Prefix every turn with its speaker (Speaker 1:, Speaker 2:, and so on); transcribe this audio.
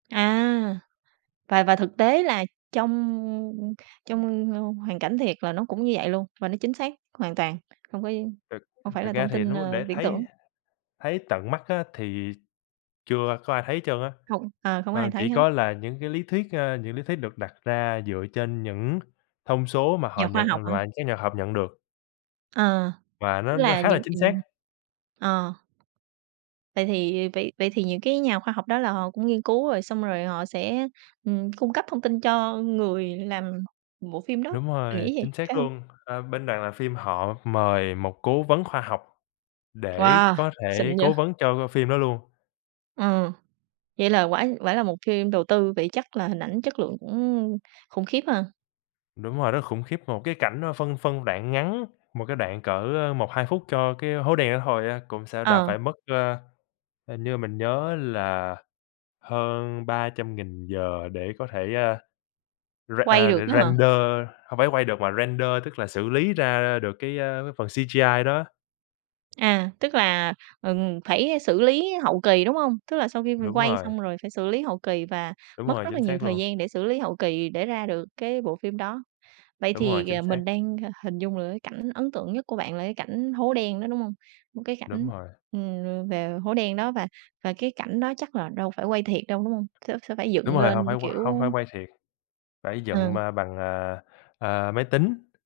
Speaker 1: À, và và thực tế là trong trong hoàn cảnh thiệt là nó cũng như vậy luôn, và nó chính xác hoàn toàn. Hông có
Speaker 2: Thực
Speaker 1: hông
Speaker 2: ờ,
Speaker 1: phải là
Speaker 2: thực ra
Speaker 1: thông
Speaker 2: thì
Speaker 1: tin,
Speaker 2: nếu
Speaker 1: ơ,
Speaker 2: để
Speaker 1: viễn
Speaker 2: thấy
Speaker 1: tưởng.
Speaker 2: thấy tận mắt á, thì chưa có ai thấy trơn á.
Speaker 1: Không, ờ, không có
Speaker 2: À,
Speaker 1: ai
Speaker 2: chỉ
Speaker 1: thấy hết.
Speaker 2: có là những cái lý thuyết, ơ, những lý thuyết được đặt ra dựa trên những thông số mà họ
Speaker 1: Nhà khoa
Speaker 2: nhận à,
Speaker 1: học hả?
Speaker 2: loại các nhà học nhận được.
Speaker 1: Ờ,
Speaker 2: Và
Speaker 1: tức
Speaker 2: nó nó
Speaker 1: là
Speaker 2: khá là
Speaker 1: những
Speaker 2: chính xác.
Speaker 1: ừm, ờ. Vậy thì vậy vậy thì những cái nhà khoa học đó là họ cũng nghiên cứu rồi, xong rồi họ sẽ, ừm, cung cấp thông tin cho người làm bộ phim đó,
Speaker 2: Đúng
Speaker 1: mình
Speaker 2: rồi,
Speaker 1: nghĩ vậy,
Speaker 2: chính xác
Speaker 1: phải hông?
Speaker 2: luôn. Ờ, bên đoàn làm phim họ mời một cố vấn khoa học để
Speaker 1: Wow,
Speaker 2: có
Speaker 1: xịn
Speaker 2: thể
Speaker 1: vậy!
Speaker 2: cố vấn cho phim đó luôn.
Speaker 1: Ừm, vậy là quả quả là một phim đầu tư, vậy chắc là hình ảnh chất lượng cũng khủng khiếp ha.
Speaker 2: Đúng rồi, rất là khủng khiếp. Một cái cảnh, a, phân phân đoạn ngắn, một cái đoạn cỡ 1-2 phút cho cái hố đen đó thôi á, cũng sẽ đã
Speaker 1: Ờ.
Speaker 2: phải mất, ờ, hình như mình nhớ là hơn 300.000 giờ để có thể, à, r
Speaker 1: Quay
Speaker 2: à,
Speaker 1: được á hả?
Speaker 2: render hông phải quay được, mà render, tức là xử lý ra được cái, ơ, cái phần CGI đó.
Speaker 1: À, tức là, ừm, phải xử lý hậu kỳ, đúng hông? Tức là sau khi
Speaker 2: Đúng
Speaker 1: quay
Speaker 2: rồi.
Speaker 1: xong rồi phải xử lý hậu kỳ, và
Speaker 2: Đúng
Speaker 1: mất
Speaker 2: rồi,
Speaker 1: rất là
Speaker 2: chính
Speaker 1: nhiều
Speaker 2: xác
Speaker 1: thời
Speaker 2: luôn.
Speaker 1: gian để xử lý hậu kỳ để ra được cái bộ phim đó. Vậy
Speaker 2: Đúng rồi,
Speaker 1: thì,
Speaker 2: chính
Speaker 1: ờ,
Speaker 2: xác.
Speaker 1: mình đang hình dung được cái cảnh ấn tượng nhất của bạn là cái cảnh hố đen đó, đúng hông? Một cái
Speaker 2: Đúng
Speaker 1: cảnh,
Speaker 2: rồi.
Speaker 1: ừm, về hố đen đó, và và cái cảnh đó chắc là đâu phải quay thiệt đâu, đúng hông? Sẽ sẽ phải
Speaker 2: Đúng
Speaker 1: dựng
Speaker 2: rồi,
Speaker 1: lên,
Speaker 2: hông phải qu hông
Speaker 1: kiểu
Speaker 2: phải quay thiệt, phải dựng,
Speaker 1: Ờ.
Speaker 2: ơ, bằng, à, à, máy tính.